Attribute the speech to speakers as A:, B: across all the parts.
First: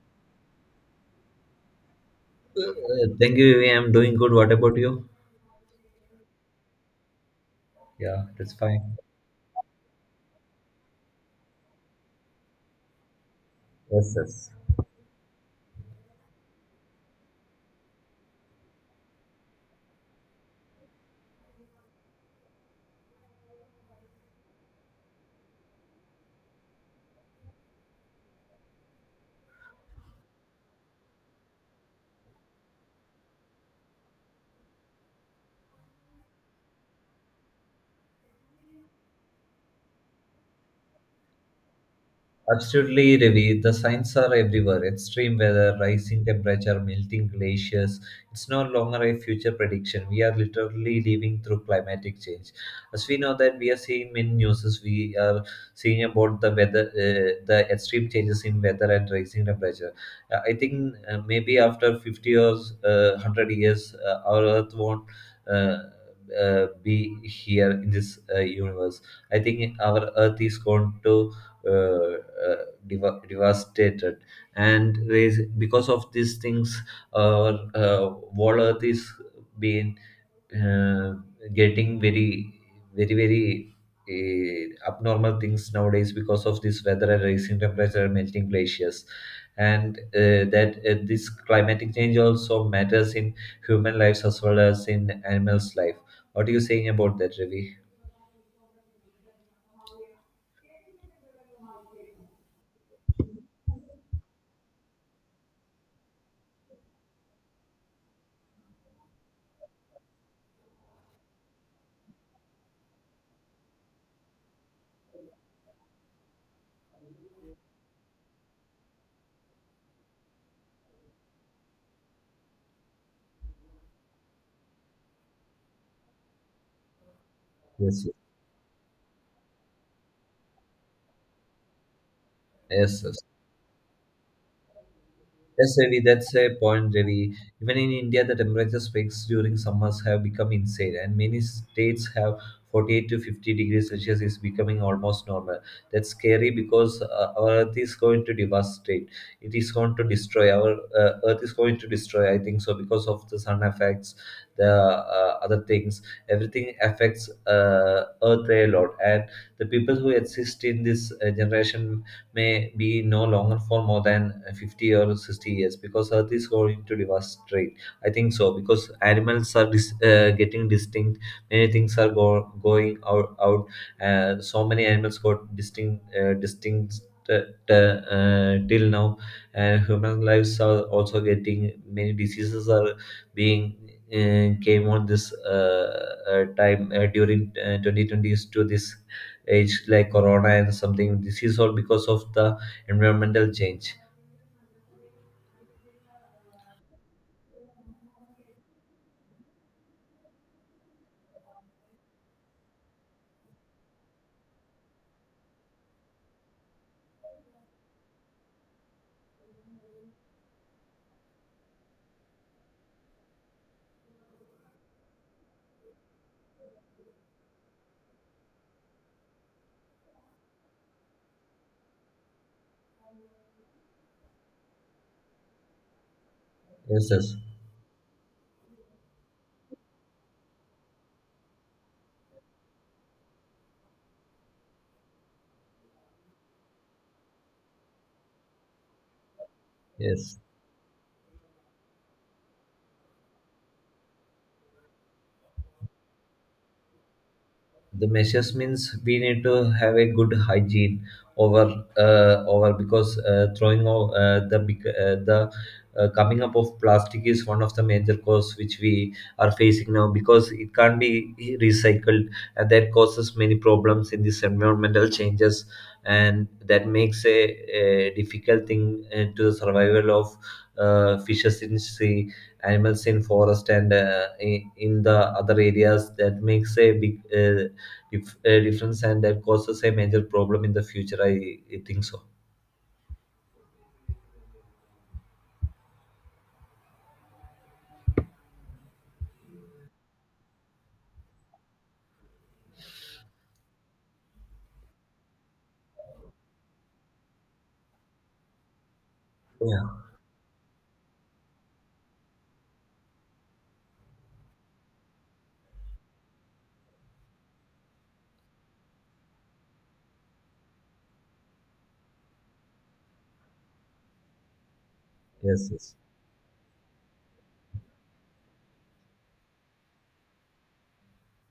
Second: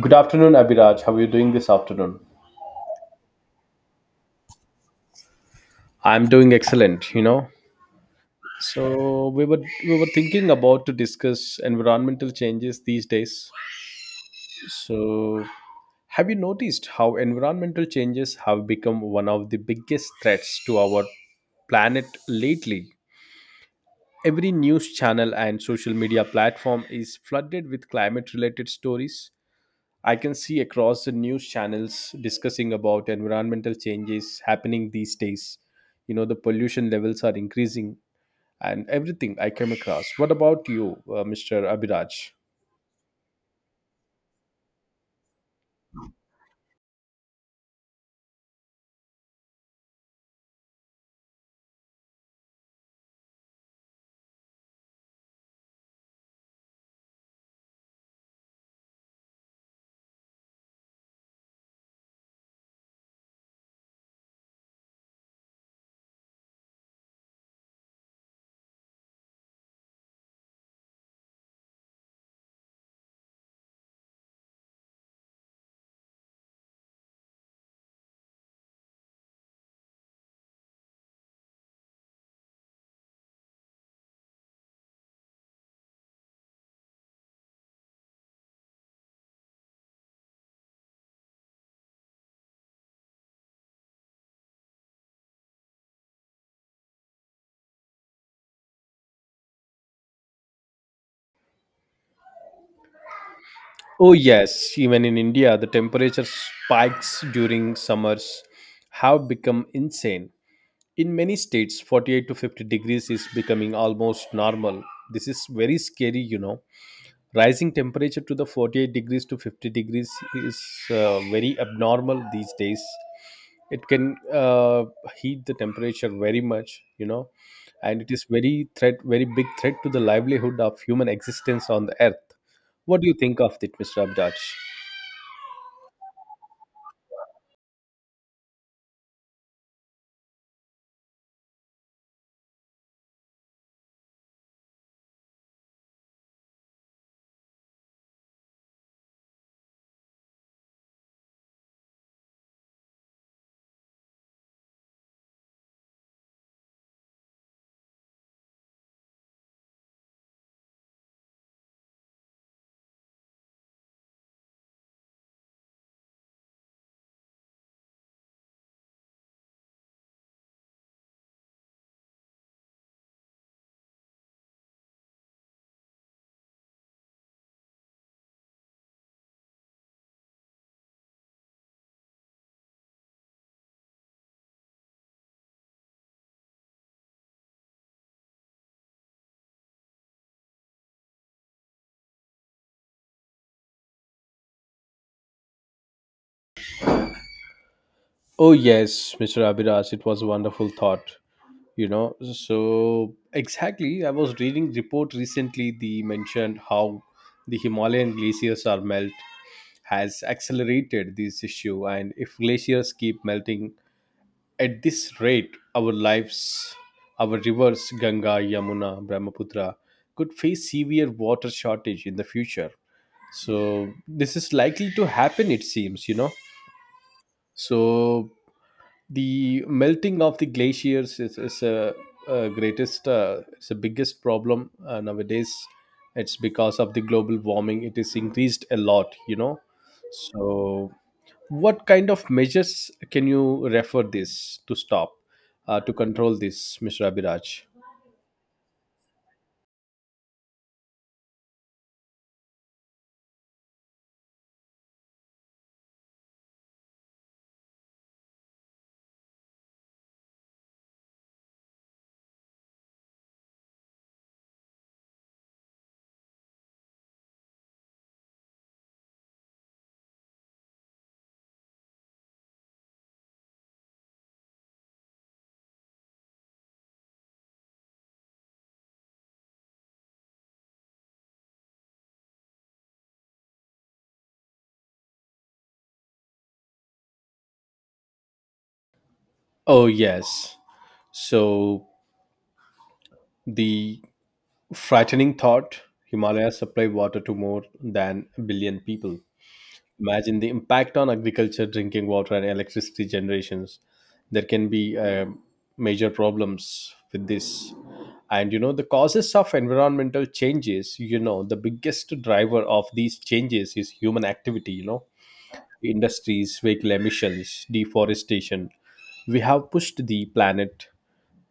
A: Good afternoon, Abhiraj. How are you doing this afternoon?
B: Thank you. Vivi. I'm doing good. What about you?
A: I'm doing excellent, you know.
B: Yeah, that's fine.
A: So we were thinking about to discuss environmental changes these days.
B: Yes, yes.
A: So have you noticed how environmental changes have become one of the biggest threats to our planet lately? Every news channel and social media platform is flooded with climate related stories. I can see across the news channels discussing about environmental changes happening these days. You know, the pollution levels are increasing and everything I came across. What about you, Mr. Abhiraj?
B: Absolutely, Ravi. The signs are everywhere. Extreme weather, rising temperature, melting glaciers. It's no longer a future prediction. We are literally living through climatic change. As we know that we are seeing many news, we are seeing about the weather, the extreme changes in weather and rising temperature. I think maybe after 50 years, 100 years, our Earth won't uh, be here in this universe. I think our Earth is going to uh, uh, devastated, and because of these things, our world earth is being, uh, getting very, very, very abnormal things nowadays because of this weather and rising temperature and melting glaciers, and that this climatic change also matters in human lives as well as in animals life. What are you saying about that, ravi?
A: Oh, yes, even in India, the temperature spikes during summers have become insane. In many states, 48 to 50 degrees is becoming almost normal. This is very scary, you know. Rising temperature to the 48 degrees to 50 degrees is very abnormal these days. It can heat the temperature very much, you know. And
B: Yes,
A: it is very threat, very big threat to the livelihood of human existence on the earth. What
B: yes,
A: do you
B: yes.
A: think of it, Mr. Abdaj?
B: Yes, Ravi, that's a point, Ravi. Even in India, the temperature spikes during summers have become insane, and many states have 48 to 50 degrees Celsius is becoming almost normal. That's scary because our Earth is going to devastate. It is going to destroy. Our Earth is going to destroy, I think so, because of the sun effects, the other things. Everything affects Earth a lot. And the people who exist in this generation may be no longer for more than 50 or 60 years because earth is going to devastate, I think so, because animals are getting distinct. Many things are going out. So many animals got distinct till now, and human lives are also getting many diseases are being came on this time during 2020s to this age, like corona and something. This is all because of the environmental change.
A: Oh yes, Mr. Abiraj, it was a wonderful thought, you know. So exactly, I was reading report recently. They mentioned how the Himalayan glaciers are melt has accelerated this issue, and if glaciers keep melting at this rate, our lives, our rivers Ganga, Yamuna, Brahmaputra could face severe water shortage in the future. So this is likely to happen, it seems, you know.
B: Yes, yes,
A: So the melting of the glaciers is a greatest it's the biggest problem nowadays. It's because of the global warming it is increased a lot, you know.
B: yes.
A: So what kind of measures can you refer this to stop, to control this, Mr. Abhiraj?
B: The measures means we need to have a good hygiene over, over because throwing o- the big- the coming up of plastic is one of the major cause which we are facing now because it can't be recycled, and that causes many problems in these environmental changes, and that makes a difficult thing to the survival of fishes in sea, animals in forest, and in the other areas. That makes a big difference, and that causes a major problem in the future. I think so.
A: Oh yes, so the frightening thought, Himalayas supply water to more than a billion people.
B: Yeah.
A: Imagine the impact on agriculture, drinking water, and electricity generations. There can be major problems with this. And you know, the causes of environmental changes, you know, the biggest driver of these changes is human activity, you know,
B: Yes. Yes.
A: industries, vehicle emissions, deforestation. We have pushed the planet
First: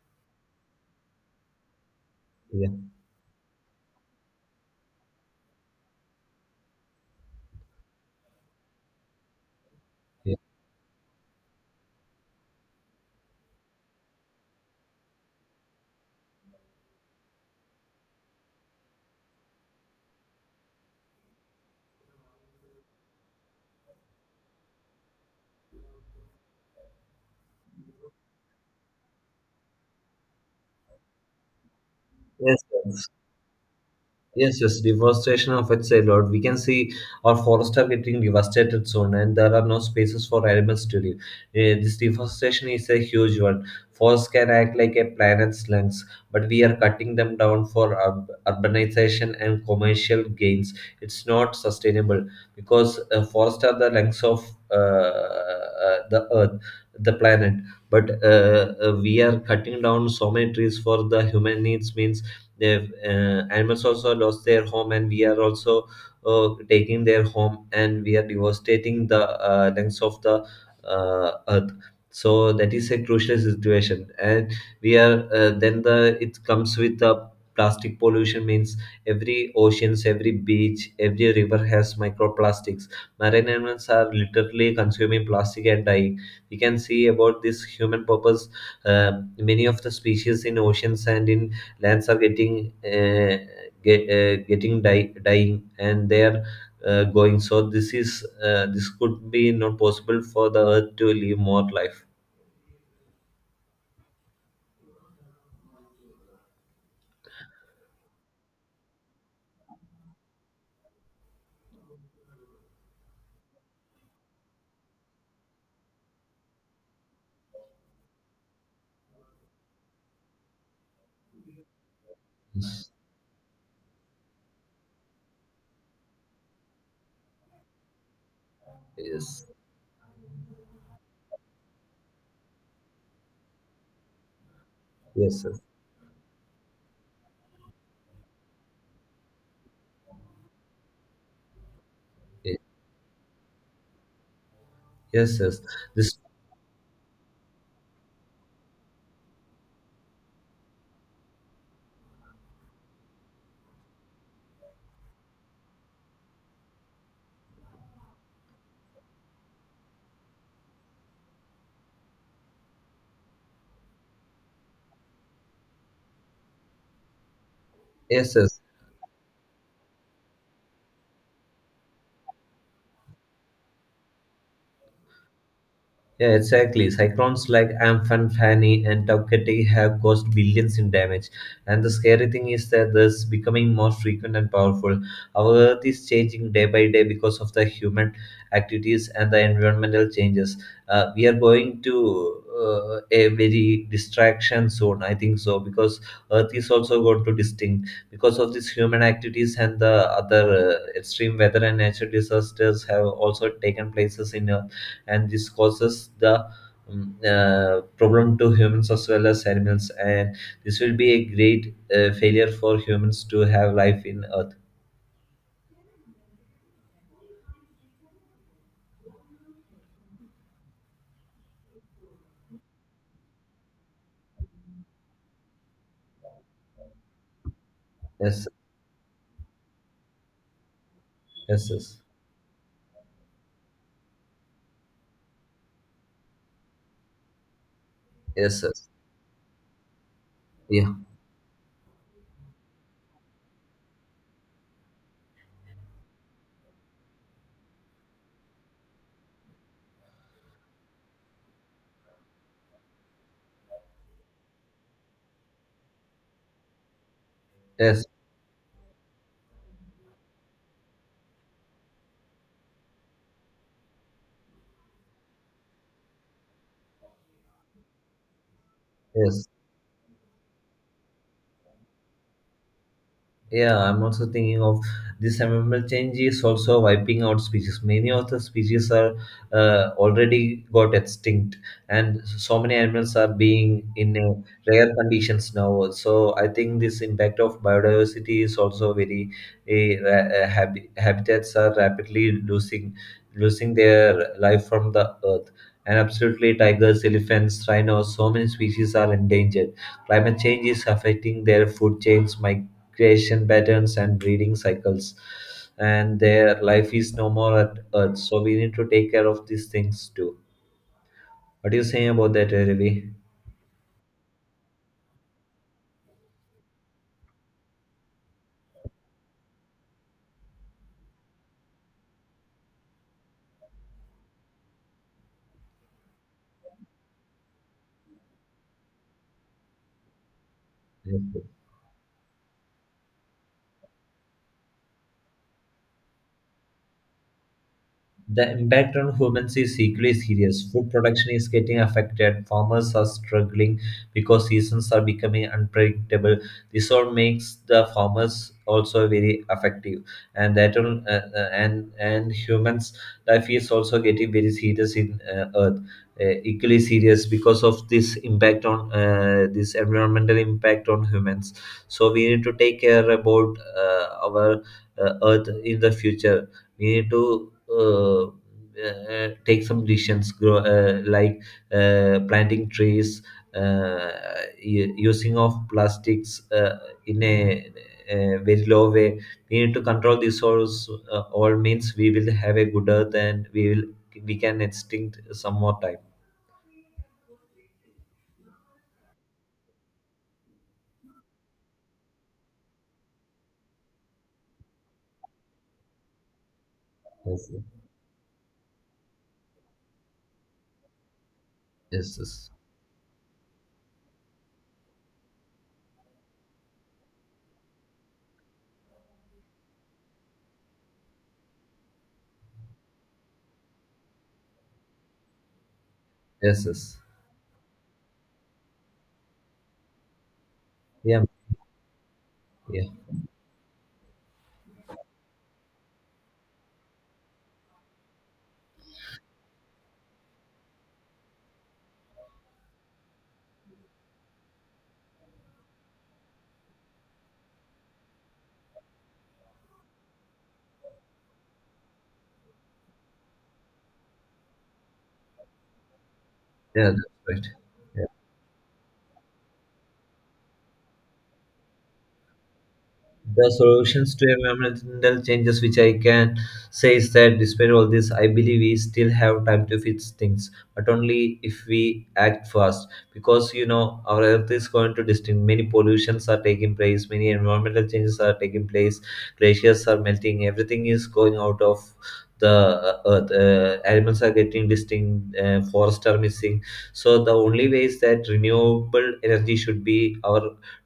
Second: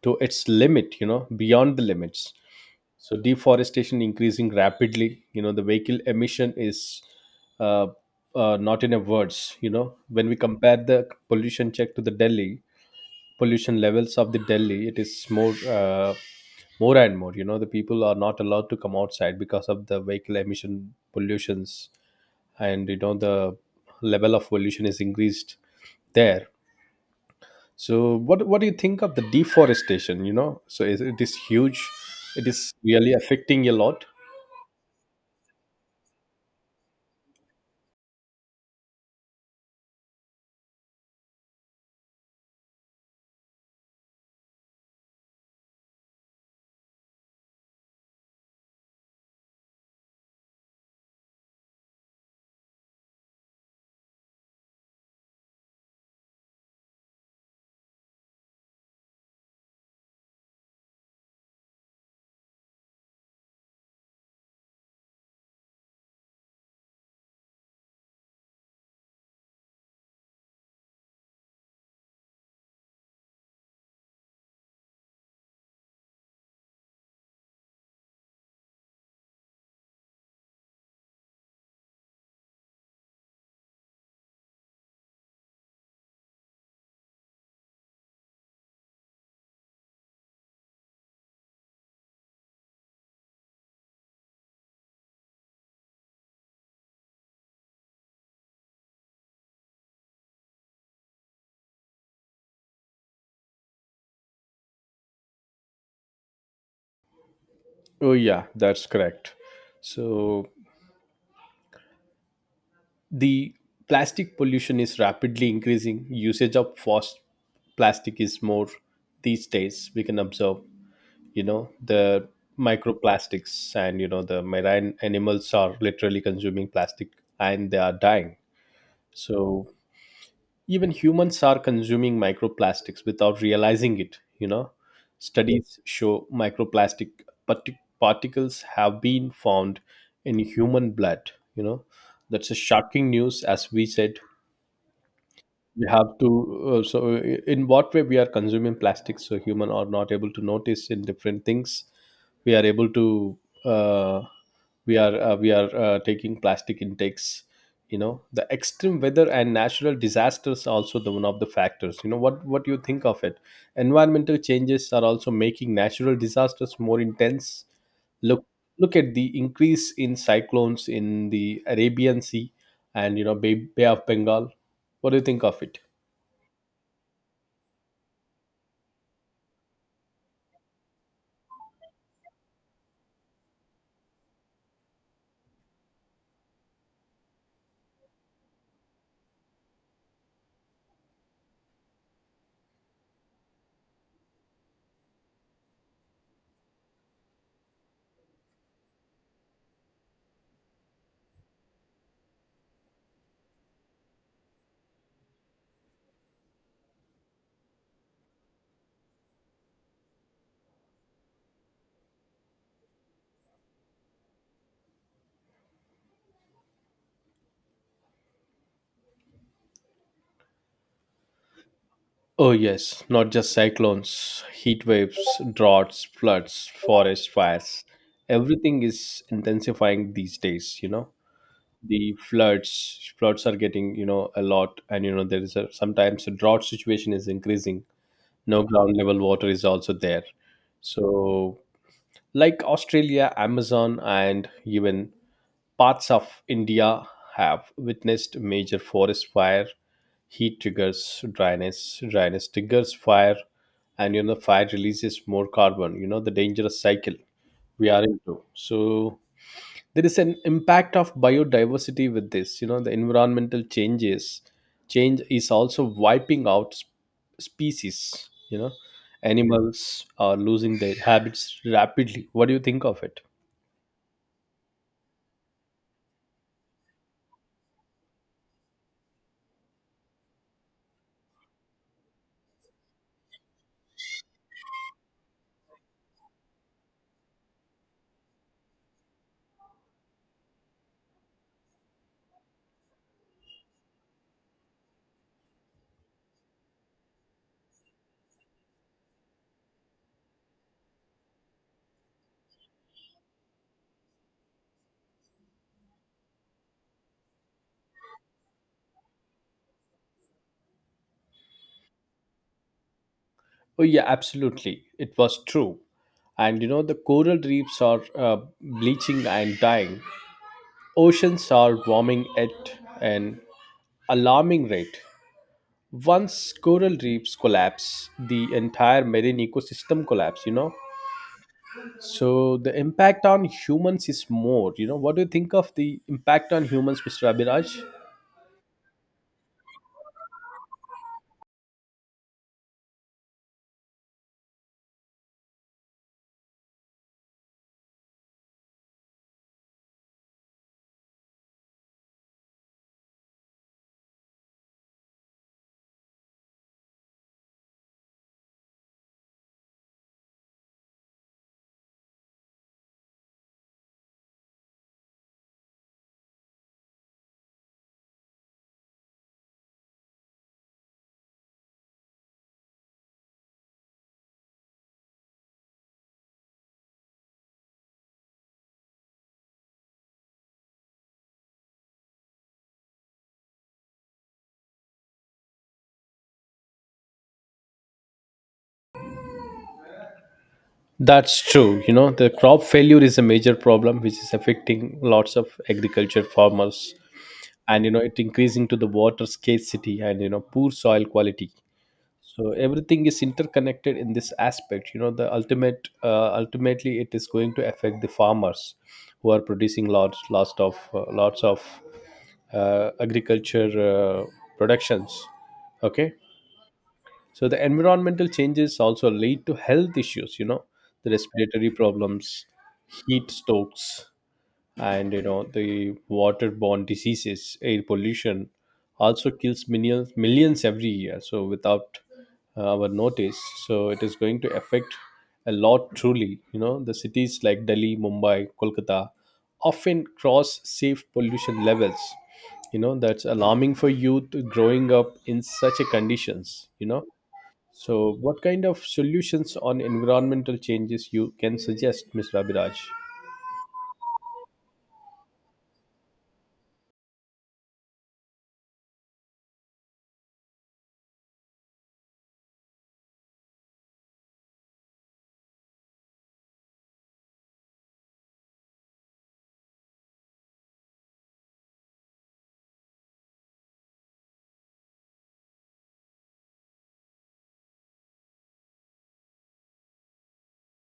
A: to its limit, you know, beyond the limits.
B: Yeah.
A: So deforestation increasing rapidly, you know. The vehicle emission is uh, not in a words, you know. When we
B: Yeah.
A: compare the pollution check to the Delhi pollution levels of the Delhi, it is more more and more, you know. The people are not allowed to come outside because of the vehicle emission pollutions. And you know, the level of pollution is increased there. So what do you think of the deforestation, you know? So is, it is huge, it
B: Yes.
A: is
B: Sir.
A: really affecting a lot.
B: Yes, yes, deforestation affects a lot. We can see our forests are getting devastated soon, and there are no spaces for animals to live. This deforestation is a huge one. Forests can act like a planet's lungs, but we are cutting them down for urbanization and commercial gains. It's not sustainable because forests are the lungs of uh, the earth, the planet. But we are cutting down so many trees for the human needs means they've, animals also lost their home, and we are also taking their home, and we are devastating the lengths of the earth. So that is a crucial situation, and we are then the it comes with the plastic pollution means every oceans, every beach, every river has microplastics. Marine animals are literally consuming plastic and dying. We can see about this human purpose. uh, Many of the species in oceans and in lands are getting get, getting die, dying, and they are going. So this could be not possible for the earth to live more life.
A: Oh yeah, that's correct. So the plastic pollution is rapidly increasing. Usage of fast plastic is more these days. We can observe, you know, the microplastics and, you know, the marine animals are literally consuming plastic and they are dying.
B: Yes,
A: So even humans are consuming microplastics without realizing it, you know.
B: yes,
A: Studies show microplastic particles have been found in human blood, you know. That's a
B: yes,
A: shocking news, as we said.
B: yes, yes.
A: We
B: This.
A: have to so in what way we are consuming plastics. So human are not able to notice in different things. We are able to uh, we are taking plastic intakes. You know, the extreme weather and natural disasters are also the one of the factors, you know. What you think of it? Environmental changes are also making natural disasters more intense.
B: Yes,
A: look
B: yes.
A: look at the increase in cyclones in the Arabian Sea, and you know, bay of Bengal. What do you think of it?
B: Yeah, exactly. Cyclones like Amphan, Fani, and Tau Keti have caused billions in damage. And the scary thing is that this becoming more frequent and powerful. Our Earth is changing day by day because of the human activities and the environmental changes. We are going to a very distraction zone, I think so, because Earth is also going to distinct because of these human activities and the other extreme weather and natural disasters have also taken places in. And this causes the problem to humans as well as animals, and this will be a great failure for humans to have life in earth.
A: Oh yes, not just cyclones, heat waves, droughts, floods, forest fires.
B: Yes,
A: Everything is intensifying these days, you know.
B: yes, yes,
A: The floods are getting, you know, a lot, and you know, there is a sometimes a drought situation is increasing.
B: yes,
A: No
B: yes.
A: ground level water is also there.
B: Yeah.
A: So like Australia, Amazon, and even parts of India have witnessed major forest fire. Heat triggers dryness, dryness triggers fire, and you know fire releases more carbon. You know, the dangerous cycle we are
B: Yes,
A: into. So there is an impact of biodiversity with this. You know, the environmental changes change is also wiping out species. You know,
B: yes.
A: animals are losing their habits rapidly. What do you think of it?
B: Yeah, I'm also thinking of this environmental change is also wiping out species. Many of the species are already got extinct, and so many animals are being in rare conditions now. So I think this impact of biodiversity is also very habitats are rapidly losing their life from the earth. And absolutely, tigers, elephants, rhinos, so many species are endangered. Climate change is affecting their food chains, creation patterns and breeding cycles, and their life is no more at earth, so we need to take care of these things too. What do you say about that, Ravi?
A: Oh yeah, absolutely. It was true. And you know, the coral reefs are bleaching and dying. Oceans are warming at an alarming rate. Once coral reefs collapse, the entire marine ecosystem collapse, you know.
B: Yes.
A: So the impact on humans is more, you know. What do you think of the impact on humans, Mr. Abhiraj?
B: The impact on humans is equally serious. Food production is getting affected. Farmers are struggling because seasons are becoming unpredictable. This all makes the farmers also very effective, and that on, and humans' life is also getting very serious in Earth. Equally serious because of this impact on, this environmental impact on humans. So we need to take care about our Earth in the future. We need to take some decisions grow, like planting trees, uh, using of plastics in a very low way. We need to control these source all means we will have a good earth, and we can extinct some more time.
A: That's true. You know, the crop failure is a major problem which is affecting lots of agriculture farmers.
B: Yes,
A: And you know, it increasing to the water scarcity, and you know, poor soil quality.
B: yes, yes,
A: So everything is interconnected in this aspect, you know. The ultimate ultimately it is going to affect the farmers who are producing lots of lots of agriculture productions. Okay.
B: yes, yes.
A: So the environmental changes also lead to health issues, you know, the
B: Yeah,
A: respiratory problems,
B: yeah,
A: heat strokes, and you know, the waterborne diseases, air pollution also kills millions every year, so without our notice. So it is going to affect a lot, truly. You know, the cities like Delhi, Mumbai, Kolkata often cross safe pollution levels, you know. That's alarming for youth growing up in such a conditions, you
B: yeah,
A: know.
B: that's right.
A: So what kind of solutions on environmental changes you can suggest, Mr. Abhiraj?
B: The solutions to environmental changes which I can say is that despite all this, I believe we still have time to fix things, but only if we act fast, because our earth is going to distinct. Many pollutions are taking place, many environmental changes are taking place, glaciers are melting, everything is going out of the earth. Animals are getting distinct, forests are missing. So the only way is that renewable energy should be our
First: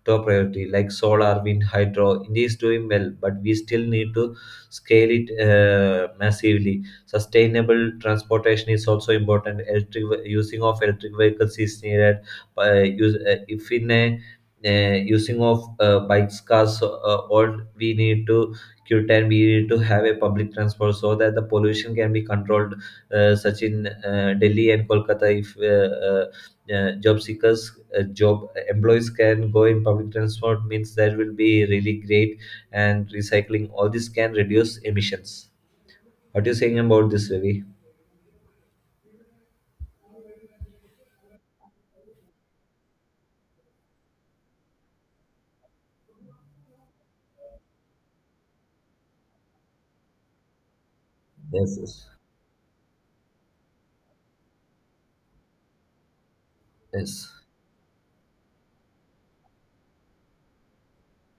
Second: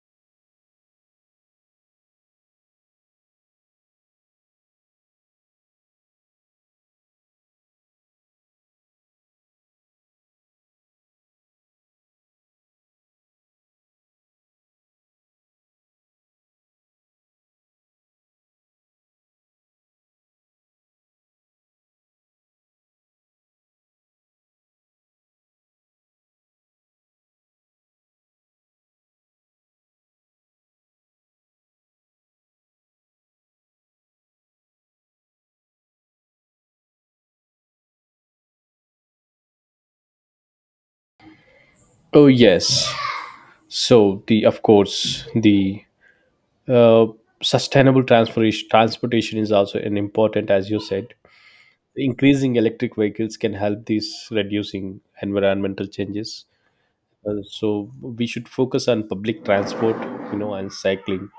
B: top priority, like solar, wind, hydro. India is doing well, but we still need to scale it massively. Sustainable transportation is also important. Using of electric vehicles is needed. Use, if in a using of bikes, cars, so, all we need to Q10, we need to have a public transport so that the pollution can be controlled, such in Delhi and Kolkata. If uh, uh, job seekers job employees can go in public transport means that will be really great, and recycling all this can reduce emissions. What are you saying about this, ravi?
A: Oh yes. So the of course the uh, sustainable transportation is also an important, as you said.
B: Yes, yes,
A: Increasing electric vehicles can help these reducing environmental changes.
B: yes,
A: So we should focus on public transport, you know, and cycling.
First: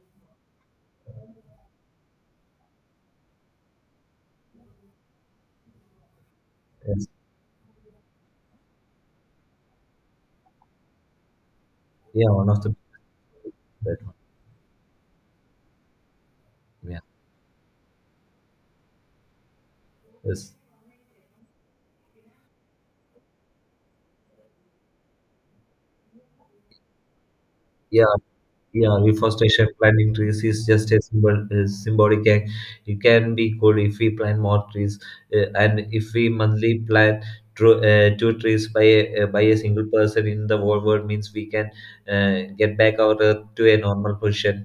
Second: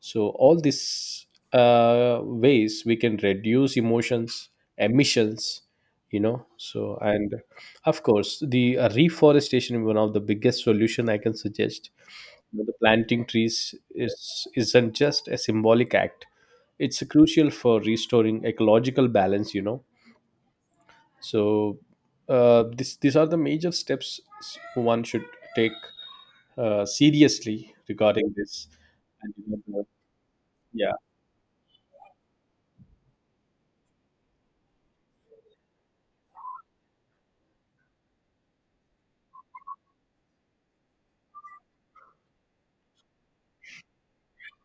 A: So all these ways we can reduce emotions emissions, you know. So
B: yes.
A: and of course the reforestation is one of the biggest solution I can suggest.
B: Yeah, one
A: You
B: of
A: know, the
B: the
A: planting trees
B: better one.
A: is isn't just a symbolic act.
B: Yeah,
A: It's crucial for restoring ecological balance, you know.
B: yes,
A: So this, these are the major steps one should take seriously
B: yeah.
A: regarding this.
B: Yeah,
A: And, you
B: reforestation
A: know, the-
B: planting trees is just
A: yeah.
B: a symbolic act. It can be good if we plant more trees, and if we monthly plant two trees by a single person in the whole world means we can get back our earth to a normal position.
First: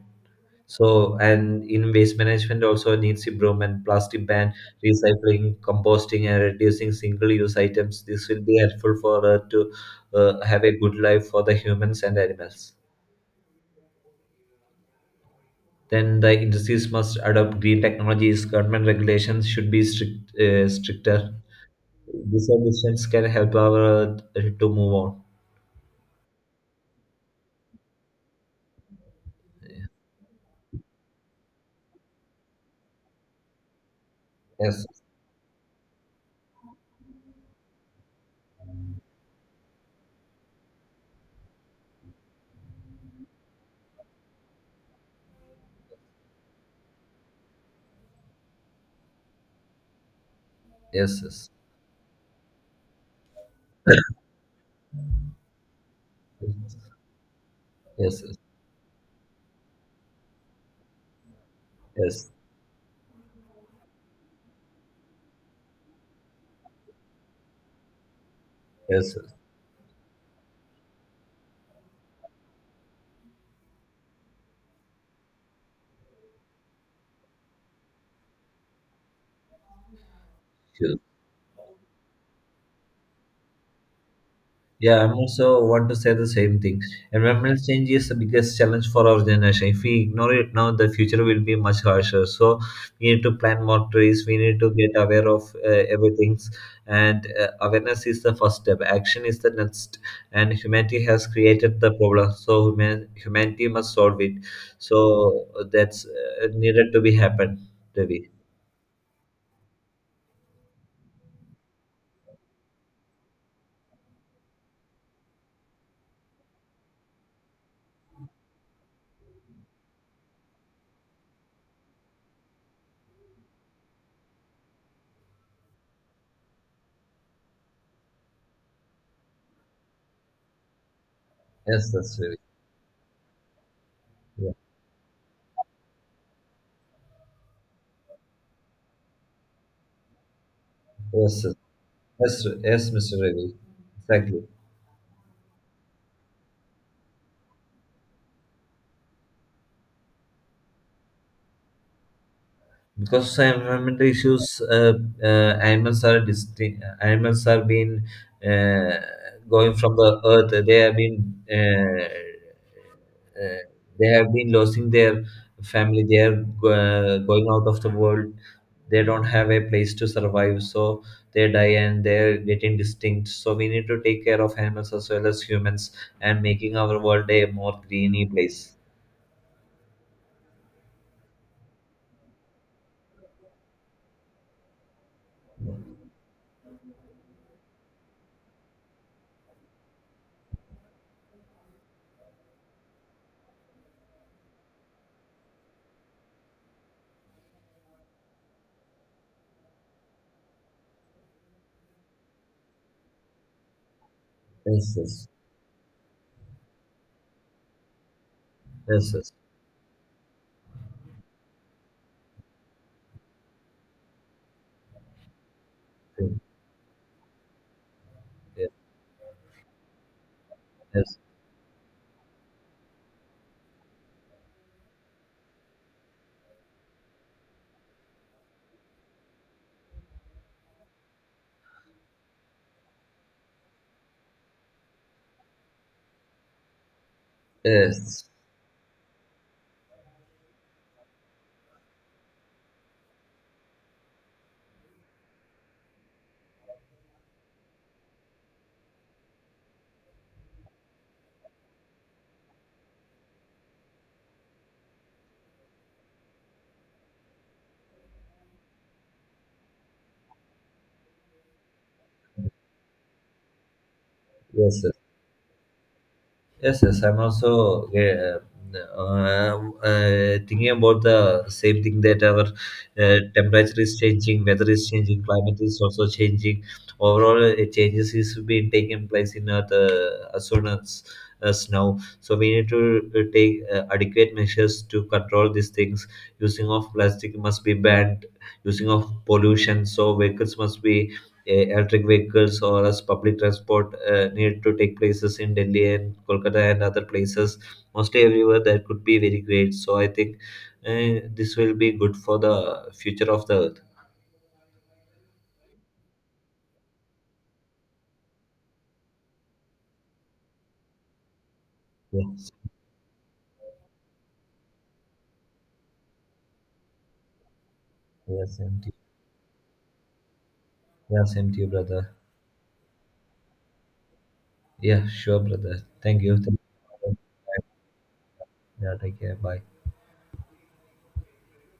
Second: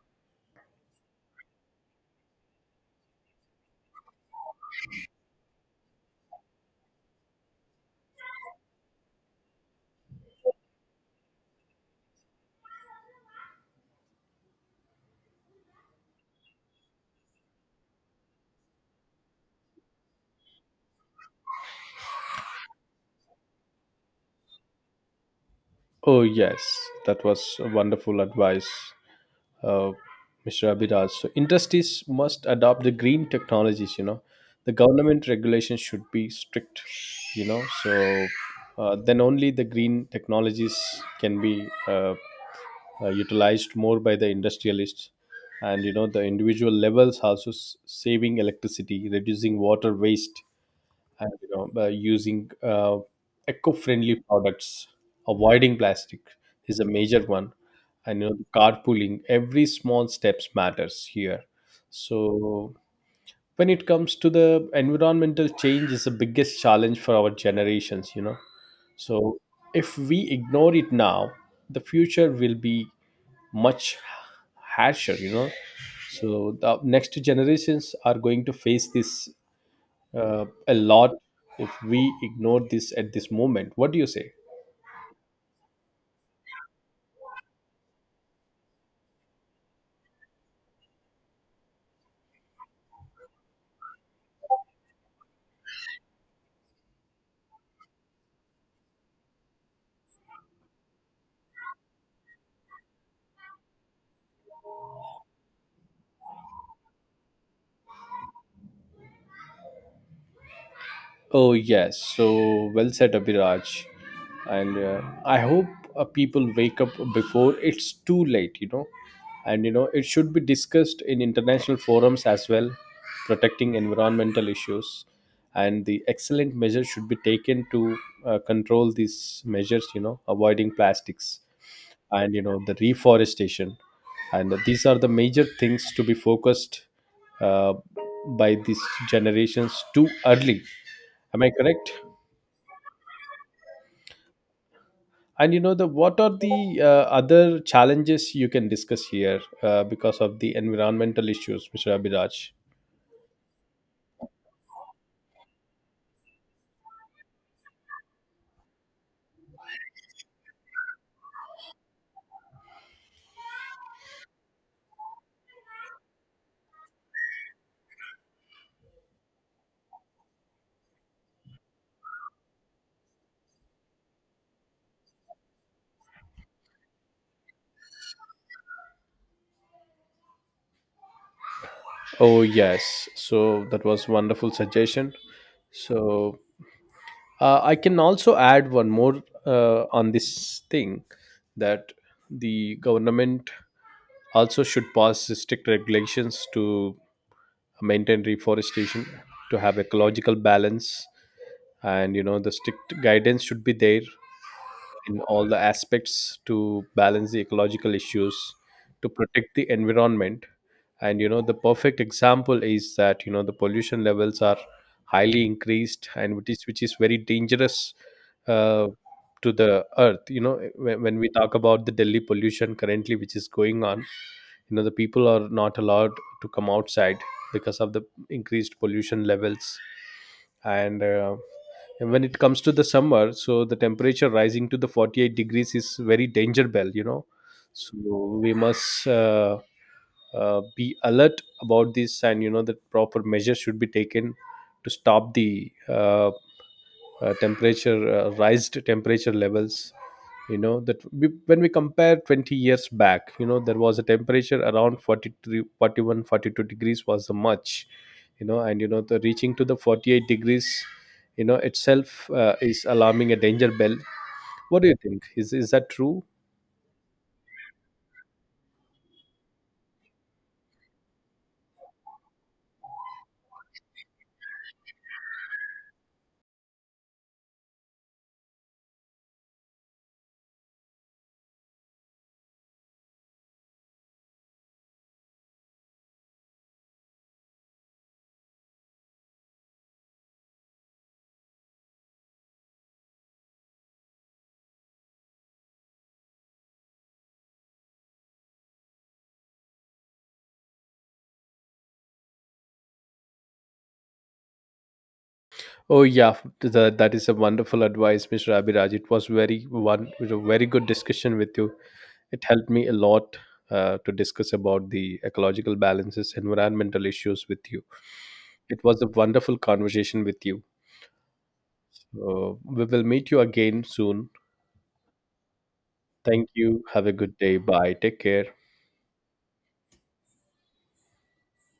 B: So, and in waste management also needs improvement. Plastic ban, recycling, composting, and reducing single-use items. This will be helpful for Earth to have a good life for the humans and animals. Then the industries must adopt green technologies. Government regulations should be stricter. These solutions can help our to move on.
A: Oh yes, that was a wonderful advice, uh, Mr. Abhiraj. So industries must adopt the green technologies, you know. The
B: Yes,
A: government regulations should be strict, you know. So, then only the green technologies can be utilized more by the industrialists. And, you know, the individual levels also saving electricity, reducing water waste,
B: yes,
A: and
B: yes,
A: you know by using eco-friendly products, avoiding plastic is a major one.
B: yes,
A: And you know,
B: yes,
A: carpooling, every small steps matters here.
B: yes,
A: So when it comes to the environmental change is the biggest challenge for our generations, you know.
B: yes.
A: So if we ignore it now, the future will be much harsher, you know. So the next generations are going to face this a
B: Yes.
A: lot if we ignore this at this moment. What do you say?
B: Yeah, I'm also want to say the same thing. Environmental change is the biggest challenge for our generation. If we ignore it now, the future will be much harsher. So we need to plant more trees. We need to get aware of everything, and awareness is the first step. Action is the next. And humanity has created the problem, so humanity must solve it. So that's needed to be happened, Ravi.
A: Oh yes. So well said, Abhiraj. And I hope people wake up before it's too late, you know. And, you know, it should be discussed in international forums as well, protecting environmental issues. And the excellent measures should be taken to control these measures, you know, avoiding plastics,
B: Yes, that's
A: and
B: Ravi.
A: you know, the reforestation,
B: Yeah.
A: and these are the major things to be focused uh, by these generations too early. Am
B: Yes,
A: I correct?
B: yes, yes, Mr. Ravi. Exactly.
A: And you know, the what are the other challenges you can discuss here because of the environmental issues, Mr. Abhiraj?
B: Because environmental issues, animals are distinct. Animals are being uh, going from the earth. Uh, uh, they have been losing their family. They are going out of the world. They don't have a place to survive, so they die and they're getting distinct. So we need to take care of animals as well as humans, and making our world a more greeny place.
A: Oh yes, so that was wonderful suggestion. So I can also add one more on this thing that the government also should pass strict regulations to maintain reforestation, to have ecological balance. And you know, the strict guidance should be there
B: Yes,
A: in
B: yes,
A: all the aspects to balance the ecological issues, to
B: yes, yes.
A: protect the environment. And you know, the perfect example is that you know, the pollution levels are highly increased and which is very dangerous
B: Yes.
A: uh, to the earth, you know. when,
B: Yes.
A: when we talk about the Delhi pollution currently which is going on, you know, the people are not allowed to come outside because of the increased pollution levels. And uh, and when it comes to the summer, so the temperature rising to the 48 degrees is very danger bell, you know. So
B: Yes.
A: we must be alert about this, and you know that proper measures should be taken to stop the temperature rised temperature levels. You know that we, when we compare 20 years back, you know, there was a temperature around 43 41 42 degrees was the much, you know. And you know, the reaching to the 48 degrees, you know, itself is alarming a danger bell.
B: Yes,
A: What do
B: yes,
A: you think? Is that true?
B: yes. Yes, I'm also thinking about the same thing, that our temperature is changing, weather is changing, climate is also changing. Overall, changes is being taken place in Earth, as soon as now. So we need to take adequate measures to control these things. Using of plastic must be banned. Using of pollution, so vehicles must be electric vehicles or as public transport need to take places in Delhi and Kolkata and other places, mostly everywhere. That could be very great. So I think this will be good for the future of the earth.
A: Oh yeah, that is a wonderful advice, Mr. Abhiraj. It was very one, it was a very good discussion with you. It
B: Yes,
A: helped me a lot to discuss about the ecological balances, environmental issues with you.
B: yes, same
A: It
B: to you.
A: was a wonderful conversation with you.
B: Yeah, same to you, brother.
A: So we will meet you again soon.
B: Yeah, sure, brother. Thank you.
A: Thank
B: Thank
A: you. Have a
B: you.
A: good day. Bye. Take care.
B: Yeah, take care. Bye.